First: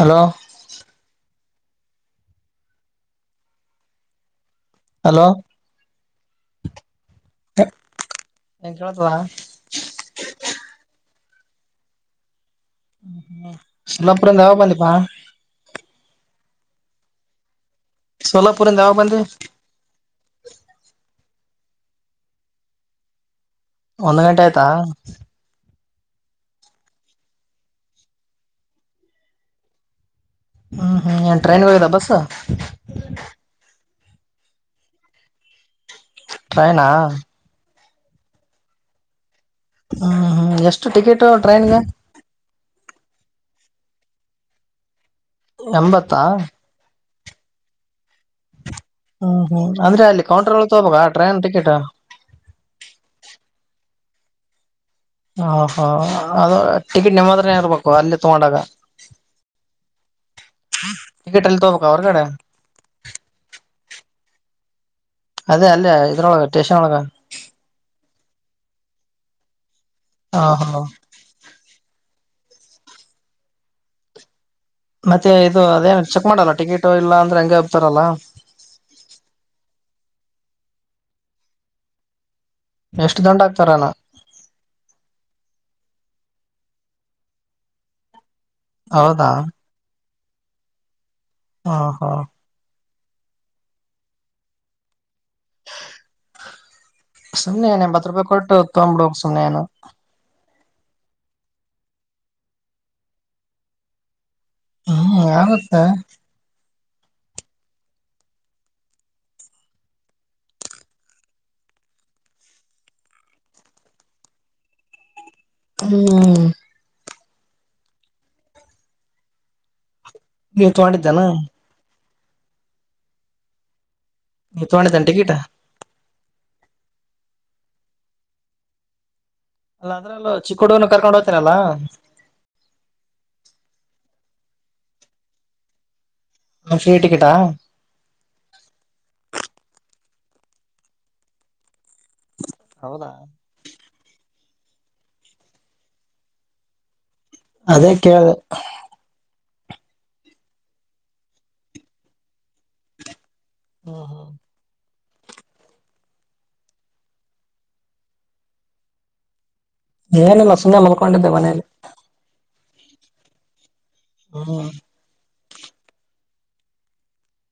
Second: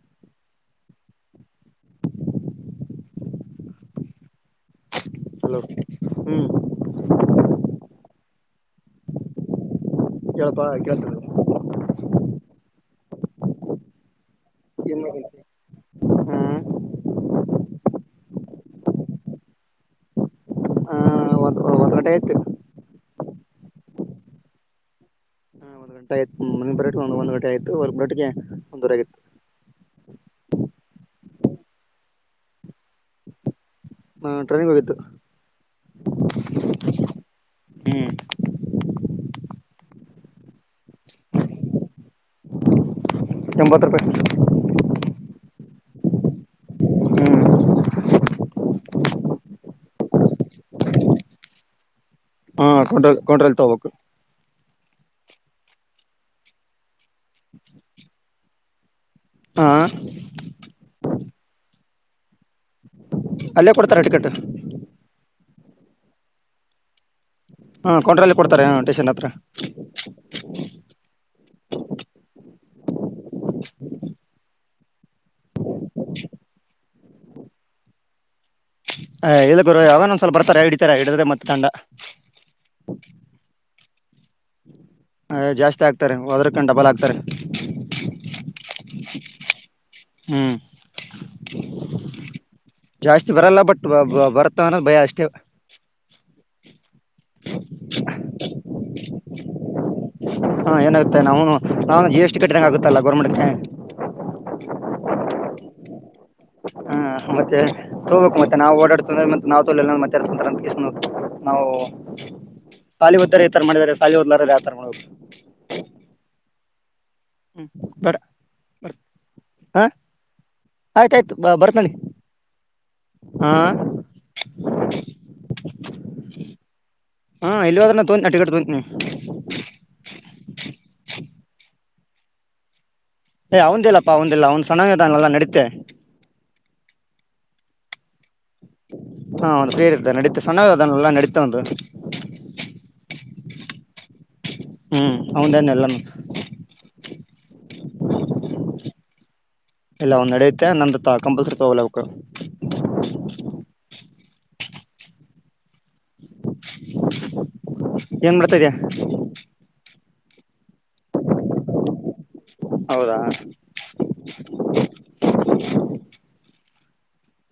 Hello hello ಹ್ಮ್ ನ್ ಕೇಳತದ ಕೇಳ್ಪಾ ಕೇಳ್ತ ಸಲ್ಲಪುರ ಯಾವಗ ಬಂದ ಹ್ಮ್ ಸೋಲಾಪುರಂದ ಯಾವ ಬಂದಿ ಬ ಹಟತ [unintelligible] ಒಂದು ಗಂಟೆ ಆಯ್ತಾ ಒ ಗಂಟೆ ಆಯತ ಬ ಒಂದ ಒಂದು ಗಂಟೆ ಆಯ್ತು ಒ ಗಂಟೆಗೆ ಒಂದರ ಆತ್ತು ಹ್ಮ್ ಹ್ಮ್ ಟ್ರೈನ್ ಬದಾ ಬಸ್ ಹ ಟ್ರೈನಿಂಗ್ ಹೋಗಿದ್ದು. ಟ್ರೈನಾ ಹ್ಮ್ ಹ್ಮ್ ಹ್ಮ್ ಎಷ್ಟು ಟಿಕೆಟು ಟ್ರೈನ್ಗೆ ಎಂಬತ್ತು ರೂಪಾಯಿ. ಎಂಬತ್ತಾ ಹ್ಮ್ ಹ್ಮ್ ಹ್ಮ್ ಅಂದ್ರೆ ಅಲ್ಲಿ ಕೌಂಟ್ ರಲ್ಲಿ ತಗೊಳ್ಬೇಕಾ ಟ್ರೈನ್ ಟಿಕೆಟ್. ಹಾ ಕೊಂಡ ಕೊಂಡ್ರಲ್ ತೋಗಬೇಕು. ಹ ಹಾ ಅದು ಟಿಕೆಟ್ ನಿಮ್ಮತ್ರನ ಇರರ್ಬೇಕು ಅಲ್ಲಿ ತಗೊಂಡಾಗ. ಹಾ ಟಿಕೆಟ್ ಎಲ್ಲಿ ತಗೋಬೇಕು ಹೊರಗಡೆ. ಅಲ್ಲೇ ಕೊಡ್ತಾರೆ ಟಿಕೆಟ್. ಅದೇ ಅಲ್ಲೇ ಇದ್ರೊಳಗೆ ಸ್ಟೇಷನ್ ಒಳಗ ಹಾ ಕೌಂಟರಲ್ಲೆ ಕೊಡ್ತಾರೆ ಹ ಸ್ಟೇಷನ್ ಹತ್ರ. ಹಾ ಹಾ ಮತ್ತೆ ಇದು ಅದೇನ್ ಚೆಕ್ ಮಾಡಲ್ಲ ಟಿಕೆಟ್ ಇಲ್ಲ ಅಂದ್ರೆ ಹಂಗೆ ಇರ್ತಾರಲ್ಲ. ಏ ಇಲ್ಲ ಗುರು ಯಾವನ ಒಂದ್ ಬರ್ತಾರೆ ಹಿಡಿತಾರೆ ಹಿಡಿದ್ರೆ ಮತ್ತೆ ದಂಡ. ಎಷ್ಟು ದಂಡ ಆಗ್ತಾರಣ್ಣಾ. ಅ ಜಾಸ್ತಿ ಆಗ್ತಾರೆ ಹೋದ್ರ್ಕೊಂಡು ಡಬಲ್ ಆಗ್ತಾರೆ ಹೌದಾ ಹ್ಮ್ ಹಾ ಹಾ ಜಾಸ್ತಿ ಬರಲ್ಲ ಬಟ್ ಬರುತ್ತೆ ಅನ್ನೋ ಭಯ ಅಷ್ಟೇ. ಸುಮ್ಮ್ನೆ ಏನ್ ಎಂಬತ್ ರೂಪಾಯಿ ಕೊಟ್ಟ ತಗೊಂಡ್ ಬಿಡಬೇಕು ಸುಮ್ನೆ ಏನು. ಹಾ ಏನಾಗುತ್ತೆ ನಾವುನೂ ನಾನು ಜಿ ಎಸ್ ಟಿ ಕಟ್ಟಿದಂಗ ಆಗುತ್ತಲ್ಲ ಗೌರ್ಮೆಂಟ್ಕೆ. ಹ ಆಗುತ್ತೆ ಹ್ಮ ಮತ್ತೆ ತಗೋಬೇಕು ಮತ್ತೆ ನಾವ್ ಓಡಾಡ್ತೀವಲ್ಲ ಮತ್ತ್ ನಾವ್ ತೊಳಿಯಲ್ವಾ ಮತ್ಯಾರ್ ತಗೊಂತರೆ ಅಂತ ಹೇಳಿ ಸುಮ್ನಾಗ್ ಬೇಕು. ನಾವು ಓ ಸಾಲಿ ಓದ್ತಾರೆ ಈ ತರ ಮಾಡಿದ್ದಾರೆ ಸಾಲಿ ಊರ್ನವರು ಯಾವತರ ಮಾಡ್ಬೇಕು. ಹ್ಮು ಹ್ಮ್ ಬೇಡ ಬರ್ ಆ. ನೀವ್ ತಗೊಂಡಿದ್ದಾನ ಆಯ್ತಾಯ್ತು ಬ ಬರ್ತ್ನಲ್ಲಿ ಹಾ. ನೀ ತಗೊಂಡಿದ್ದೇನೆ ಟಿಕೆಟಾ. ಹಾ ಇಲ್ಲಿ ಹೋದ್ರೆನು ತೋನ್ಅಟ್ಟಗಟ್ಟು ತೊಯ್ತೀನಿ. ಅಲ್ಲ ಅದ್ರ ಅಲ್ಲೂ ಚಿಕ್ಕ ಹುಡುಗನು ಕರ್ಕೊಂಡ ಹೋಗ್ತೇನಲ್ಲಾ. ಹೌನ್ ದಿಲ್ಲಪ್ಪ ಅವಂದಿಲ್ಲ ಅವಂದ್ ಸಣ್ಣಗಿದಾನಲ್ಲ ನಡೆಯುತ್ತೆ. ಮ ಶ್ರೀ ಟಿಕಿಟ್ಟ ಹಾ ಒಂದು ಫೀ ಇರ್ತ್ತ ನಡೀತ ಸಣ್ಣ ಅದಲ್ಲ ನಡೀತ್ತೆ ಅವು ಹೌದಾ ಹ್ಮ್ ಹೌದೇನೆ ಎಲ್ಲಾಮು ಅದೇ ಕೇಳ್ದೆ ಇಲ್ಲ ಅವನು ನಡೆಯುತ್ತೆ ನಂದು ಕಂಪ್ಯೂಟರ್ ವೊರ್ಲವಕ್ಕು. ಹೋ ಹೋ ಏನ್ ಮಾಡುಡ್ತದೆ. ಏನಿಲ್ಲ ಸುಮ್ಮನೆ ಮಲ್ಕೊಂಡಿದ್ದೆ ಮನೇಲಿ. ಹೌದಾ ಹೋ ಹ್ಮ [inaudible]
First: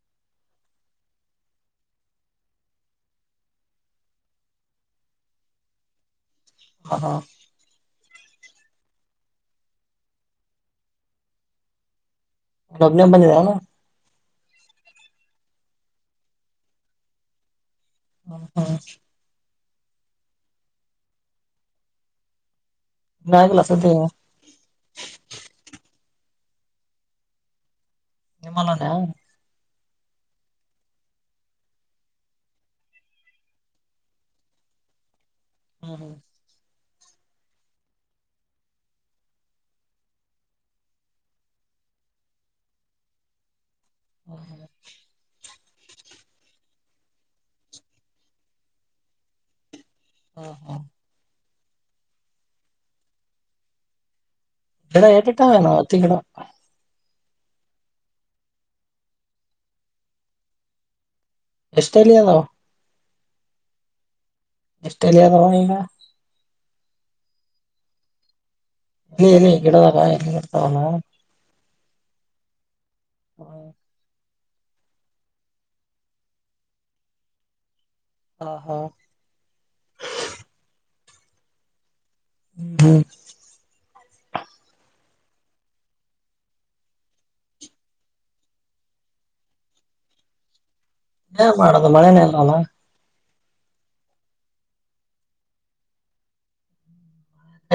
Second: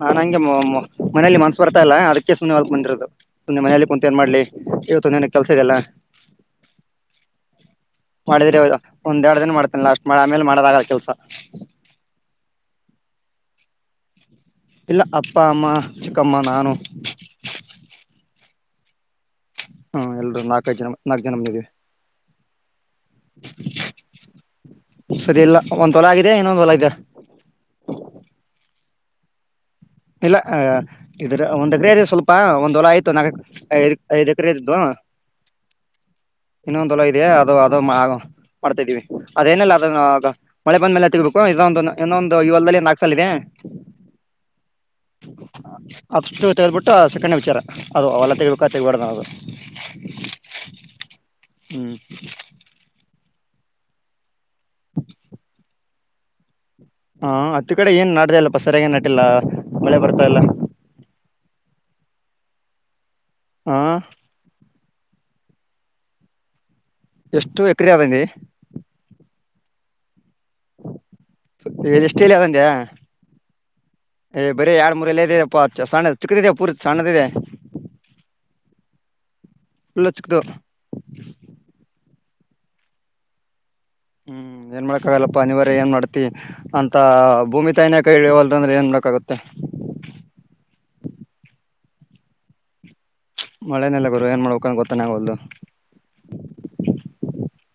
ನಾನ್ ಹಂಗೆ ಮೋ ಮೋ ಮನೇಲಿ ಮನ್ಸ್ ಬರ್ತಾ ಇಲ್ಲ ಅದಕ್ಕೆ ಸುಮ್ಮನೆ ಬಂದಿರದು ಸುಮ್ಮನೆ ಮನೇಲಿ ಕುಂತ ಏನ್ ಮಾಡ್ಲಿ. ಇವತ್ತು ನನಗೆ ಕೆಲ್ಸ ಇದೆಯಲ್ಲಾ. ಹ ಹಾ ಮಾಡಿದ್ರೆ ಒಂದ್ರೆಡು ದಿನ ಮಾಡ್ತೇನಿ ಲಾಸ್ಟ್ ಆಮೇಲೆ ಮಾಡದಾಗಲ್ಲ ಕೆಲ್ಸ. ಒಬ್ಬನೇ ಬಂದಿದ್ಯೇನೋ. ಇಲ್ಲ ಅಪ್ಪ ಅಮ್ಮ ಚಿಕ್ಕಮ್ಮ ನಾನು ಹ ಹಾ ಹ್ಮ ಎಲ್ರುೂ ನಾಕೈ ಜನ ನಾಕು ಜನಮ ಇದವಿ ನ ಕ್ಲಾಸ್ದ ಚಲ ಆಗಿದ ಇನ್ನೊಂದು ಹೊಲ ಇದ್ದ ನಿಮಾಲಾನ ಇಲ್ಲ ಇದ್ರ ಒಂದ್ ಎಕರೆ ಇ ಸ್ವಲ್ಪ ಒಂದ್ ಹೊಲ ಆಯ್ತು ನಾಲ್ಕ ಐದ ಐ್ ಎಕರೆ ಇದಿದ್ದು ಹ್ಮ ಹ ಇನ್ನೊಂದೊಲ ಇದೆಯಾ ಅದು ಅದುಗ ಮಾಡ್ತಾ ಇದಿದ್ದೀವಿ ಅದೇನಲ್ಲ ಅದ ಮಳೆ ಬಂದ ಮೇಲೆ ತಿಗಬೇಕು ಇದೊಂದು ಇನ್ನೊಂದು ಇವಲ್ಲ್ಲಿ ನಾಕ ಸಾಲ ಇದೆ ಹ ಅಸ್ಟ್ ತೆಗೆಬಿಟ್ಟು ಸೆಕಂಡ್ ವಿಚಾರ ಅದು ಅವೆಲ್ಲ ತೆಗಬೇಕ ತೆಗಬಾರಡ್ದ ನ ಅದು ಹಾ ಹಾ ಹ್ಮ್ ಗಿಡ ಏಟು ಏಟು ಅದವ ಏನು ತಿಗಳು ಹಾ ಅತ್ತು ಕಡೆ ಏನ್ ನಾ್ದಲ್ಲಪ್ಪ ಸರಿಯಾಗ ನಾಟಿಲ್ಲ ಮಳೆ ಬರ್ತಾ ಎಲ್ಲ ಎಷ್ಟಟ್ರೇಲಿಯದಾವ ಹಾ ಎಷ್ಟರಲ್ಲಿದವ ಇನ್ನ ಎಷ್ಟು ಎಕ್ರೆ ಅದನಿ ಇದೆ ಎಲ್ಲಿ ಗಿಡದಾಗ ಎಂಗ ಇರ್ತಾವಲ್ಲ ಎಷ್ಟ ಎಲ್ಲಿ ಅಂದ್ಯಾ ಹ್ಮ ಏ್ ಬರೀ ಎರಡ್ ಮೂರ ಎಲ್ಲ ಇದೆಪ್ಪ ಸಣ್ಣ ಚಿಕ್ಕದಿದೆೆಯ ಪೂರ ಸಣ್ಣದ ಇದೆ ಹಾ ಹಾ ಪ ಲೋಚ್ಕದರ್ ಹ್ಮ್ ಹ್ಮ್ ಏನ್ ಮಾಡಕ್ ಆಗಲ್ಲಪ್ಪಾ ಅನಿವಾರ್ಯ ಏನ್ ಮಾಡ್ತಿ ಅಂತ ಭೂಮಿ ತಾಯಿನೇ ಕೈ ಇಡಿವಳ್ಳು ಅಂದ್ರೆ ಏನ್ ಮಾಡಕಾಗುತ್ತೆ ಏ ಮಾಡದು ಮಳೆನೇ ಇಲ್ವಲ್ಲ ಮಳೆನೆೆಲ್ಲ ಗುರು ಏನ್ ಮಾಡ್ಬೇಕಂತ ಗೊತ್ತಾನೆ ಆಗವಲ್ದು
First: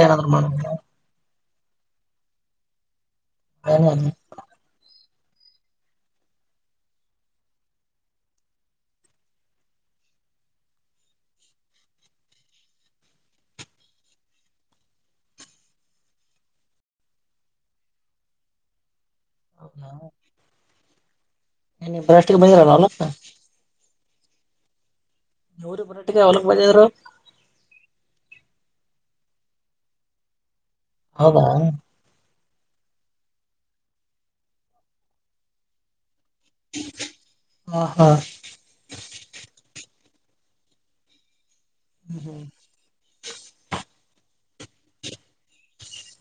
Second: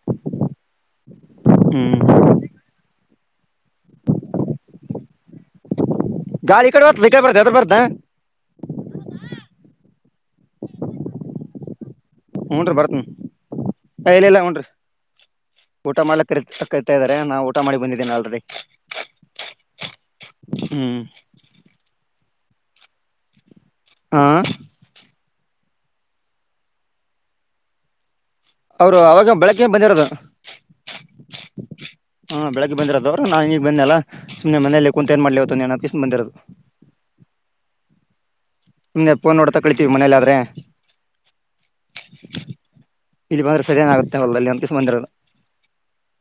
ಏನಾದ್ರೂ ಮಾಡಂ ಹ್ಮ್ ಹ ಗಾಳ ಈ ಕಡೆ ಹೋತದ ಈ ಕಡೆ ಬರ್ತ ಎದುರು ಬರ್ತದ ಊನ್ರಿ ಬರ್ತೀನಿ ಎ ಇಲ್ಲ ಇಲ್ಲ ಊನ್ರಿ ಊಟ ಮಾಡ್ಕ್ ಕ ಕರಿತಾ ಇದಾರೆ ನಾ ಊಟ ಮಾಡಿ ಬಂದಿದ್ದೀನಿ ಆಲ್ರೆಡಿ ಹೌದಾ ಹ್ಮ್ ಏ ನೀವು ಫಸ್ಟ್ ಗೆ ಬಂದಿದ್ರಲ್ಲ ಅವತ್ತ ಹಾ ಇವರು ಬರಾಟಿಗೆ ಅವಲಕ್ ಬಂದಿದ್ರು ಅವರು ಅವಾಗ ಬೆಳಿಗ್ಗೆ ಬಂದಿರೋದು ಹೌದಾ ಹಾ ಬೆಳಗ್ ಬಂದರೋದ ಅವರುನಾ ಈಗ ಬಂದೆ ಅಲ್ಲ ಸುಮ್ನೆ ಮನೇಲಿ ಕುಂತು ಏನು ಮಾಡ್ಲಿ ಇವತ್ತೊಂದಿಸ ಅಂತ ಬಂದಿರದು ಹಾ ಹಾ ಸುಮ್ಮನೆ ಫೋನ್ ನೋಡತಾ ಕಳಿತೀವಿ ಮನೇಲಿ ಆದ್ರೆ ಹ್ಮ್ ಹ್ಮ್ ಇಲ್ಲಿ ಬಂದ್ರೆ ಸದಿಯನ ಆಗುತ್ತೆ ಹೊಲದಲ್ಲಿ ಅಂತ ಬಂದಿರದು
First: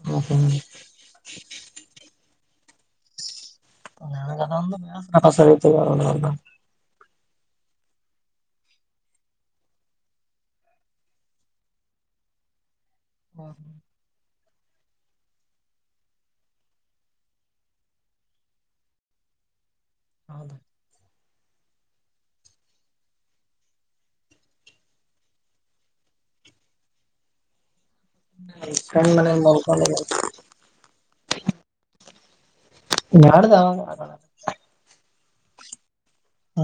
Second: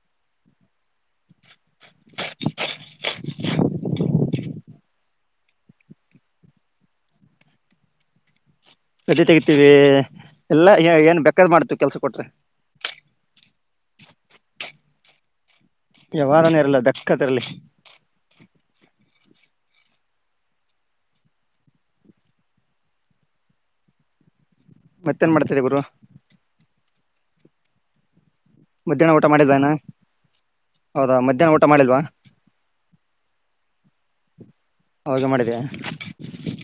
ಹ ಹ [unintelligible] [unintelligible] ಸದಿ ತೆಗೀತಿವಿ ಎಲ್ಲಾ ಏನ್ ಬೆೇಕಾದ ಮಾಡ್ತವಿ ಕೆಲ್ಸ ಕೊಟ್ರೆ ಹ್ಮ ವ್ಯವಹಾರಾನೇ ಇರಲ್ಲ ಕ್ಕದರಲ್ಲಿ ಹೌದ [unintelligible] ಮತ್ತೇನ್ ಮಾಡ್ತರಿ ಗುರು ಫ್ರೆಂಡ್ ಮಧ್ಯಾಹ್ನ ಊಟ ಮನೇಲಿ ಮಾಡಿಲ್ವಾ ಏನ ಮಲ್ಕೊಂಡಿದ್ದೆ ಹೌದಾ ಮಧ್ಯಾಹ್ನ ಊಟ ಮಾಡಿಲ್ವಾ ನಾಡ್ದ ಆವಾಗ ಮಾಡಿದಿಯಾ ಹ್ಮ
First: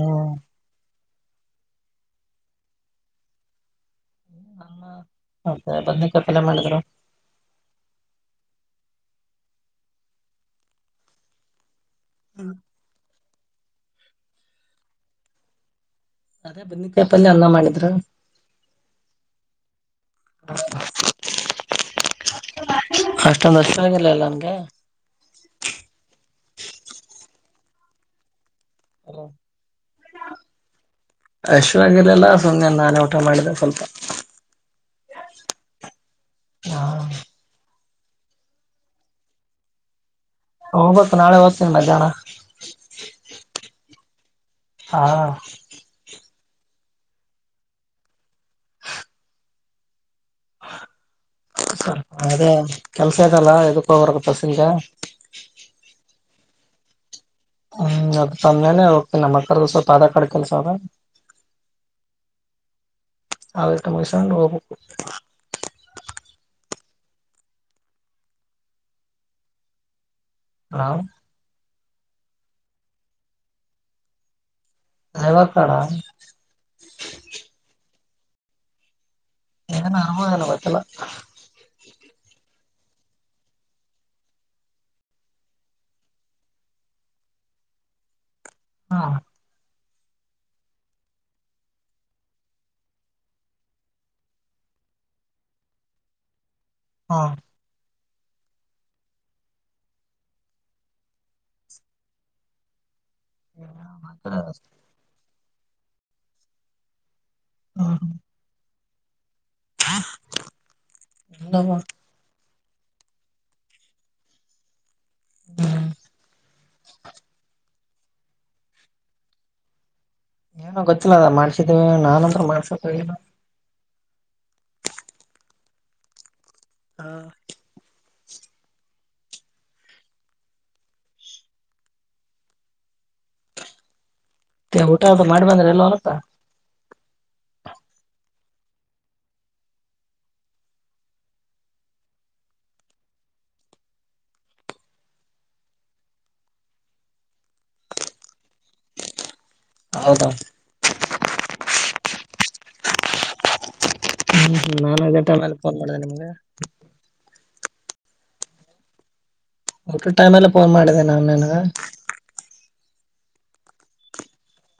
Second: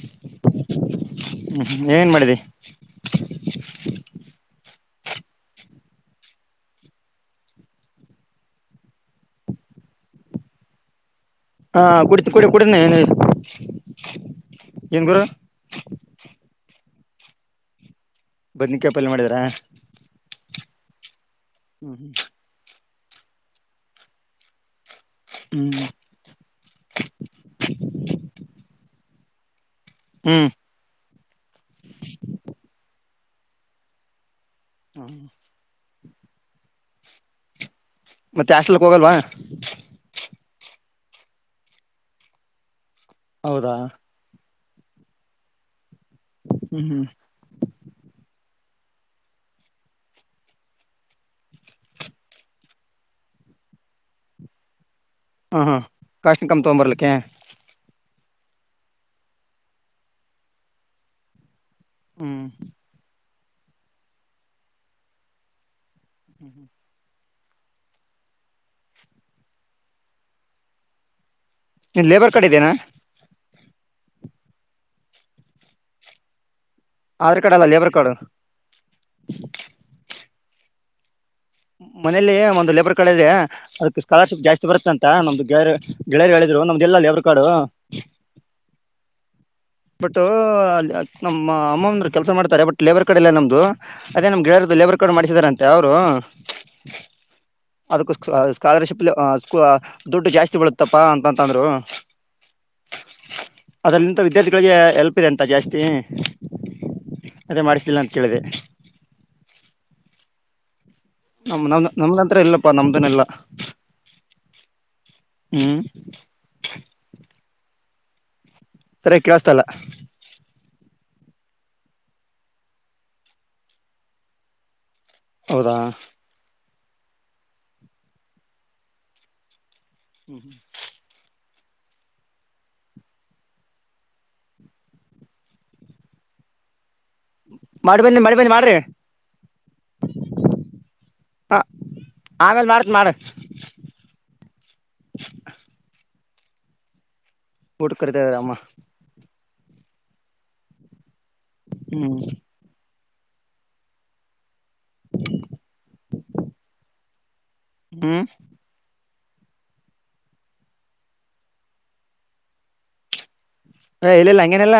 ಹ್ಮ್ ಏನ್ ಮಾಡಿದ್ದಿ ಅನ್ನ ಮತ್ತೆ ಬದನೆಕಾಯಿ ಪಲ್ಯ ಮಾಡಿದ್ರು ಹಾ ಕುಡಿತೀನಿ ಕುಡಿ ಕುಡಿ ಏನ ಏನ್ ಗುರು ಅದೇ ಬದನೆಕಾಯಿ ಪಲ್ಯ ಅನ್ನ ಮಾಡಿದ್ರು ಬದನೇಕಾಯಿ ಪಲ್ಯಮಾಡಿದರಾ ಹ್ಮ [unintelligible] ಹ್ಮ್ ಹ್ಮ್ ಅಷ್ಟೊಂದ ಅಷ್ಟ ಆಾಗಿಿಲ್ಲಲ್ಲ ನನ್ಗೆ ಹ್ಮ್ ಹ್ಮ್ ಅಶ್ವಾಗಲ್ಲಲ್ಲ ಸು ನಾನೆ ಮಾಡಿದ ಸ್ವಲ್ಪ ಹ್ಮ ಹಾ ಮತ್ತೆ ಆಷ್ಟಲ್ಕ್ ಹೋಗಲ್ವಾ ಹ ಬತ್ತು ನಾಳೆ ಹೊತಲ್ಲ ಜಾಣ ಹೌದಾ ಹಾ ಹ್ಮ್ ಹ್ಮ್ ಸ್ವಲ್ಪ ಅದೇ ಕೆಲ್ಸ ಇದಲ್ಲ ಇದಕ್ಕ ಹೋಗ್ರ ಬಸಗೆ ಕಷ್ಣನ್ ಕಮಿ ತೊಂಬರಲಿಕ್ಕಕ್ಕೆ ಹ್ಮ್ ಅದ ಸಮ್ಮ್ಯಾನೇ ಹೋಗ್ತಿ ನಮ್ಮ್ ಅಕ್ಕರ್್ದ ಸ್ವಲ್ಪ ಅದ ಕಡೆ ಕೆಲ್ಸ ಅವ ಹ್ಮ್ ಹಟ್ಟ ಮಸ ಹೋಗ ಹ್ಮ್ ಹ್ಮ್ ಹಾ ನೀನ್ ಲೇಬರ್ ಕಡೆಿದ್ದೇನಾ ನವಾ ಕಡ ಆಧಾರ್ ಕಾರ್ಡ್ ಅಲ್ಲ ಲೇಬರ್ ಕಾರ್ಡ್ ನ ಕೆಲ್ಲ ಮನೇಲಿ ಒಂದು ಲೇಬರ್ ಕಡೆದೆ ಅದಕ್ ಸ್ಕಾಲರ್ಶಿಪ್ ಜಾಸ್ತಿ ಬರುತ್ತೆ ಅಂತ ನಮ್ದು ಗೆ ಗೆಳೆಯರು ಹೇಳ ನಮ್ದು ಎಲ್ಲಲ್ಲಿ ಅವ್ರ ಕಾಡು ಹಾ ಬಟ್ ನಮ್ಮ ಅಮ್ಮ ಅಂದರು ಕೆಲ್ಸ ಮಾಡ್ತಾರೆ ಬಟ್ ಲೇಬರ್ ಕಡೆ ಇಲ್ಲ ನಮ್ದು ಅದೇ ನಮ್ಗೆಳರ್ ಲೇಬರ್ ಕಡ್ ಮಾಡಿಸಿದಾರಂತೆ ಅವರು ಹಾ ಅದಕ್ಕ ಸ್ಕಾಲರ್ಶಿಪ್ ದುಡ್ಡು ಜಾಸ್ತಿ ಬಳತ್ತಪ್ಪಾ ಅಂತಂತಂದ್ರು ಅದಲ್ಲಿಂತ ವಿದ್ಯಾರ್ಥಿಗಳಿಗೆ ಎಲ್ಪ್ ಇದೆ ಅಂತ ಜಾಸ್ತಿ ಅದೇ ಮಾಡ್ಿಸ್ಿಲ್ಲ ಅಂತ ಕೇಳ್ದಿದೆ ಹ ನಮ್ ನಮ ನಮತ್ರ ಇಲ್ಲಪ್ಪಾ ನಮ್ದನೆಲ್ಲ ಹ್ಮ್ ಸರಿ ಕೇಳಸ್ತಲ್ಲ ದ ಮಾಡ್ಸಿದೇವಿ ನಾನನ್ಂದ ಮಾಡ್ಸತಲ್ಲ ಹೌದ ಹಾ ಹ್ಮ್ ಹ್ಮ್ ಊಟಾದ್ ಮಾಡ್ಬಂದ್ರ ಎಲ್ಲ ಒಲಕ ಮಾಡಿ ಬನ್ನಿ ಮಾಡಿ ಬನ್ನಿ ಮಾಡ್ರಿ ಹ ಆಮೇಲ್ ಮಾಡತ್ ಮಾಡ [inaudible] ಊಟ್ ಕರ್ತೇದ್ರಮ್ಮ ಹೌದ ಹ್ಮ್ ಹ್ಮ ನಾನು ಅದೇ ಟೈಮೇಲೆ ಫೋನ್ ಮಾಡಿದೆೇನೆ ನಿಮ್ಗೆ ಹ್ಮ್ ಒಟ್ಟು ಟೈಮ್ಲ ಫೋನ್ ಮಾಡಿದೆೇ ನಾವ್ ನಿನ್ಗ ಹ ಇಲ್ಲಲ್ಲ ಅಂಗೆನಿಲ್ಲ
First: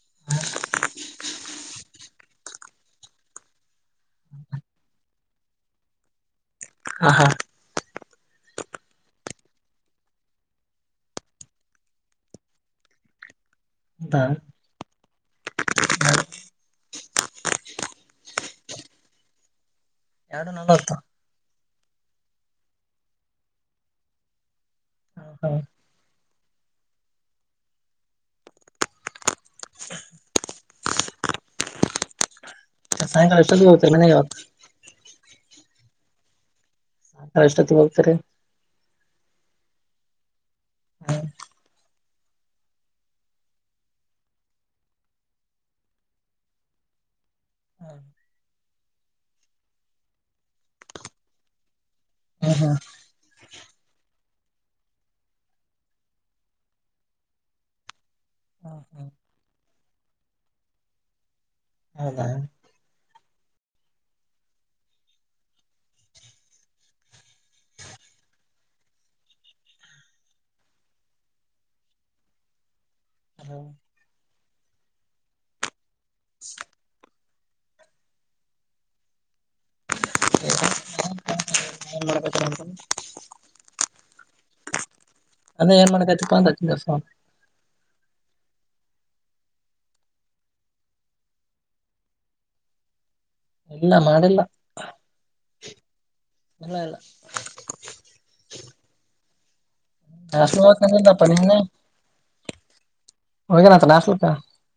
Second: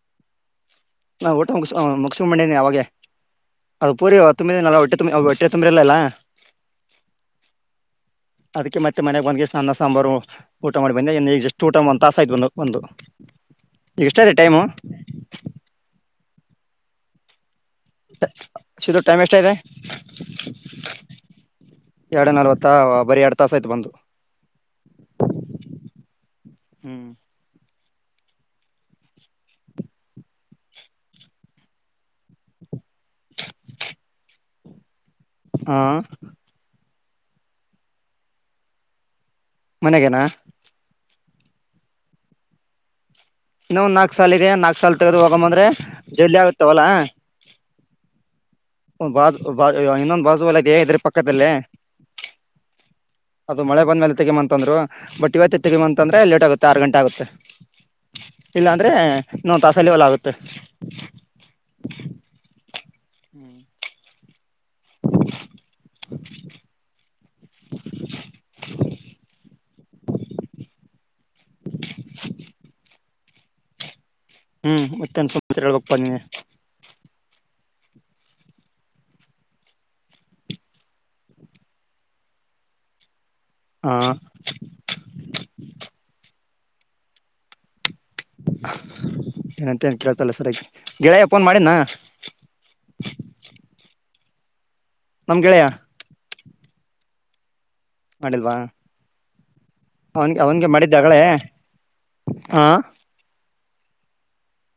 [inaudible] ಹಾ ಊಟ ಮುಗಿಸ ಮುಗಿಸ ಮಂಡಿನನಿ ಯಾವಾಗೆ ಅದು ಪೂರಿ ತುಂಬಿದನ ಹೊಟ್ಟೆ ತುಂಬಿ ಹೊಟ್ಟೆ ತುಂಬಿರ್ಲಿಲ್ಲ ಹ ಹಾ ಅದಕ್ಕೆ ಮತ್ತೆ ಮನೆಗ ಬಂದ್ ಅನ್ನ ಸಾಂಬಾರು ಊಟ ಮಾಡಿ ಬಂದೆಗ ಜಸ್ಟ್ ಊಟ ಒಂದ ತಾಸ ಆಯ್ ಒ ಒಂದು ಎಷ್ಟ ರೀ ಹೌದಾ ಟೈಮು [inaudible] ಸಿದ ಟೈಮ್ ಎಷ್ಟ ಇದೆ ಎರಡು ನಲ್ವತ್ತು ಎರಡು ನಲ್ವತ್ತ ಬರಿ ಎರಡು ತಾಸ ಆಯ್ತು ಬಂದು ಹಾ ಹ್ಮ್ ಸಾಯಂಕಾಲ ಎಷ್ಟೊತ್ತಿಗೆ ಹೋಗ್ತಾರೆ ಮನೆಗೆವತ್ತು ಹಾ [unintelligible] ಮನೆಗೆೇನಾ ಹ್ಮ್ ಇನ್ನೊ ಒಂದ್ ನಾಲ್ಕು ಸಾಲ ಇದೆ ನಾಲ್ಕ್ ಸಲ್ ತೆೆಗೆದು ಹೋಗಂಬಂದ್ರೆ ಜಲ್ಲಿ ಆಗುತ್ತಾ ಒಲ ಬ ಬ ಇನ್ನೊಂದು ಬಾಸು ಒಲಗೆ ಇದ್ರ ಪಕ್ಕದಲ್ಲೇ ಹ ಅದು ಮಳೆ ಬಂದ್ಮೇಲೆ ತೆಗಂತ ಅಂದ್ರು ಬಟ್ ಇವತ್ತ ತೆಗಮಂತಂದ್ರೆ ಲೇಟ್ ಆಗುತ್ತೆ ಆರು ಗಂಟೆ ಆಗುತ್ತೆ ಹ್ಮ್ ಇಲ್ಲಾಂದ್ರೆ ಹ್ಮ್ ನೋ ವನ್ ತಾಸಲ್ಲಿ ಹೊಲ ಆಗುತ್ತೆ ಹೌದಾ ಹ್ಮ್ [unintelligible] [inaudible] ಹ್ಮ್ ಮತ್ತೆಳ್ಬೇಕಪ್ಪಾ ನಿಗೆ ಮಾಡ್ಬೇಕ್ರ ಅಂತ ಹಾ ಅಂದೇ ಏನ್ ಮನೆ ಕಚಪ್ಪಾಂತ ದಸ ಏನಂತ ನ್ ಕೇಳ್ತಲ್ಲ ಸರಿಯಾಗಿ ಗೆಳೆಯ ಫೋನ್ ಮಾಡಿನ ಇಲ್ಲ ಮಾಡಿಲ್ಲ ನಮ್ಗೆಳೆಯ ಇಲ್ಲ ಅಲ್ಲ ಅಡಿಲ್ವಾ ಹ [unintelligible]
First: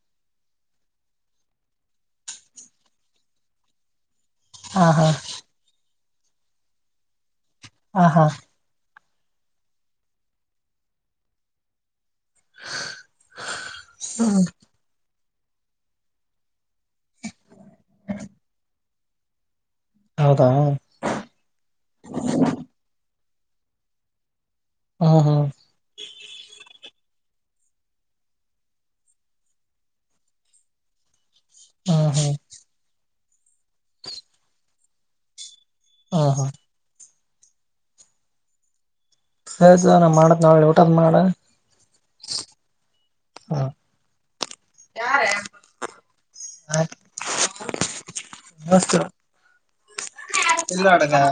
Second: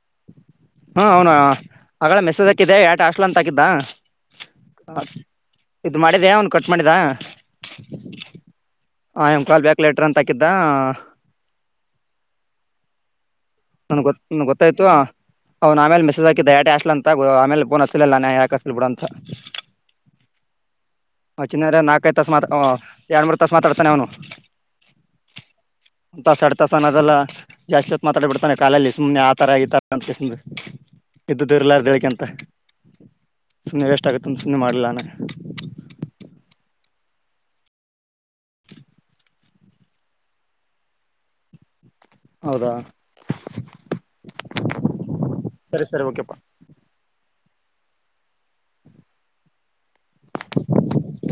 ಹಾ ಹನಾ ಆಗಳ ಮೆಸೇಜ್ ಹಾಕಿದ್ದ ಯಾಟ್ ಆಸ್ಲ ಅಂತ ಹಾಕಿದ್ದ ಹ ಹಾ ಇದ್ ಮಾಡಿದ ಅವನ್ ಕಟ್ ಮಾಡಿದ ಹ ಹಾ ಹ ಎಮ್ ಕಾಲ್ ಬ್ಯಾಕ್ ಲೆಟರ್ ಅಂತಂತಾಕಿದ್ದ ನನ್ ಗೊ ಗೊತ್ತಾಯ್ತು ಅವ್ನ್ ಆಮೇಲೆ ಮೆಸೇಜ್ ಹಾಕಿದ್ದ ದಯಾಟ ಆಲ್ ಅಂತ ಆಮೇಲೆ ಪುನಃ ಆಚಿಲ್ಲ ಯಾಕ ಬಿುಡ ಅಂತ ಹೌದಾ ಚಿನ್ನ ನಾಲ್ಕೈದು ತಾಸಸ ಮಾತ ಎರಡು ಮೂರು ತಾಸಸ ಮಾತಾಡ್ತಾನೆ ಅವನು ಹ್ಮ ಹಾ ದೆಲ್ಲ ಜಾಸ್ತಿ ಹೊತ್ ಮಾತಾಡ್ಬ ಬಿಡ್ತಾನೆ ಕಾಲಲ್ಲಿ ಸುಮ್ನೆ ಆತರ ಈ ತರ ಅಂತಸ ಇದ್ದ್ದ ಇರ್ಲಾರ ದೇಳಕ್ಕೆ ಹ್ಮ್ ಹ್ಮ್ ಅಂತ ಹ್ಮ ಸುಮ್ಮನೆ ವೇಷ್ಟ ಆಗುತ್ತ ಸುಮ್ಮನೆ ಮಾಡಲಿಲ್ಲಾನ ಹಾ ಹಾ ಹಸ ನಾ ಮಾಡತ್ ನಾವ ಊಟದ್ ಮಾಡ ಹೌದಾ ಯಾರ ಸರಿ ಸರಿ ಓಕೆ ದೊಸ್ತ ಎಲ್ಲಿ ನೋಡಾ